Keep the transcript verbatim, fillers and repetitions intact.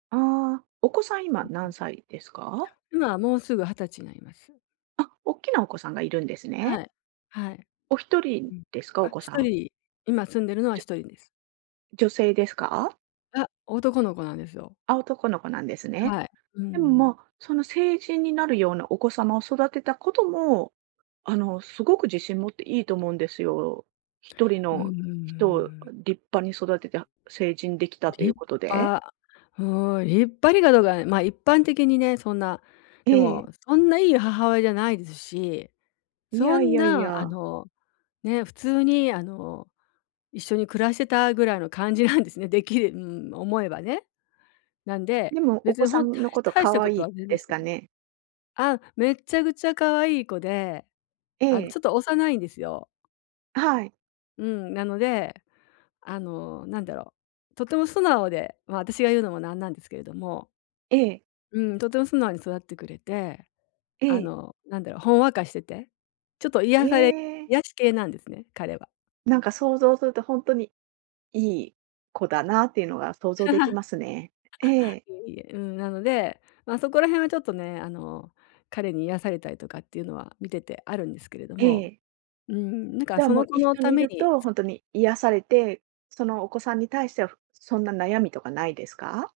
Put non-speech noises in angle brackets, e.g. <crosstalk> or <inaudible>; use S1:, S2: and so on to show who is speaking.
S1: ああ。お子さん今
S2: うんう
S1: 何
S2: ん。
S1: 歳ですか？
S2: 今はもうすぐはたちになります。
S1: あ、おっきなお子さんがいるんです
S2: は
S1: ね。
S2: い、はい。
S1: おひとり
S2: うん。
S1: ですか？お
S2: あ、
S1: 子
S2: ひ
S1: さ
S2: と
S1: ん。
S2: り、今住んでるのは
S1: じゅ
S2: ひとりです。
S1: 女性ですか？
S2: あ、男の子なんですよ。
S1: あ、男の子なんですね。
S2: はい。うん
S1: でも
S2: うん。
S1: ま、その成人になるようなお子様を育てたことも、あのすごく自信持っていいと思うんですよ。ひとり
S2: うんうん、う
S1: の
S2: ー
S1: 人を
S2: ん。
S1: 立派に育てた成人できたとい
S2: 立
S1: うことで。
S2: 派、うーん。立派にかどうか、ま、一般的にね、そんな、
S1: え
S2: でも
S1: え。
S2: そんないい母親じゃないですし、
S1: い
S2: そ
S1: やい
S2: ん
S1: やい
S2: なあ
S1: や。
S2: の、ね、普通にあの、一緒に暮らしてたぐらいの感じなんですね。できうん、思えばね。なんで、
S1: でもお
S2: 別
S1: 子
S2: に
S1: さ
S2: ほん、た
S1: んの
S2: いし
S1: こと
S2: 大した
S1: 可
S2: こ
S1: 愛
S2: と
S1: い
S2: は全然
S1: で
S2: し
S1: す
S2: て
S1: か
S2: ない
S1: ね？
S2: あ、めっちゃくちゃ可愛い子で、
S1: え
S2: あの
S1: え。
S2: ちょっと幼いんですよ。
S1: はい。
S2: うん、なので、あのなんだろう、とても素直で、ま、私が言うのもなんなんですけれども。
S1: ええ。
S2: うん、とても素直に育ってくれて、
S1: え
S2: あ
S1: え。
S2: のなんだろう、ほんわかしてて、ちょっと癒され
S1: ええ。
S2: 癒し系なんですね、彼は。
S1: なんか想像するとほんとに、いい子だなっていうのが想像でき
S2: <laughs>
S1: ますね。ええ。
S2: いえいえ。うん、なので、ま、そこら辺はちょっとね、あの彼に癒されたりとかっていうのは見ててあるんですけれど
S1: え
S2: も。
S1: え。
S2: うーん、なんか
S1: じゃあ
S2: そ
S1: も
S2: の
S1: う、
S2: 子
S1: 一
S2: の
S1: 緒に
S2: た
S1: い
S2: め
S1: る
S2: に
S1: と
S2: つ
S1: ほんとに癒されて、そのお子さんに対してはふ、そんな悩みとかないですか？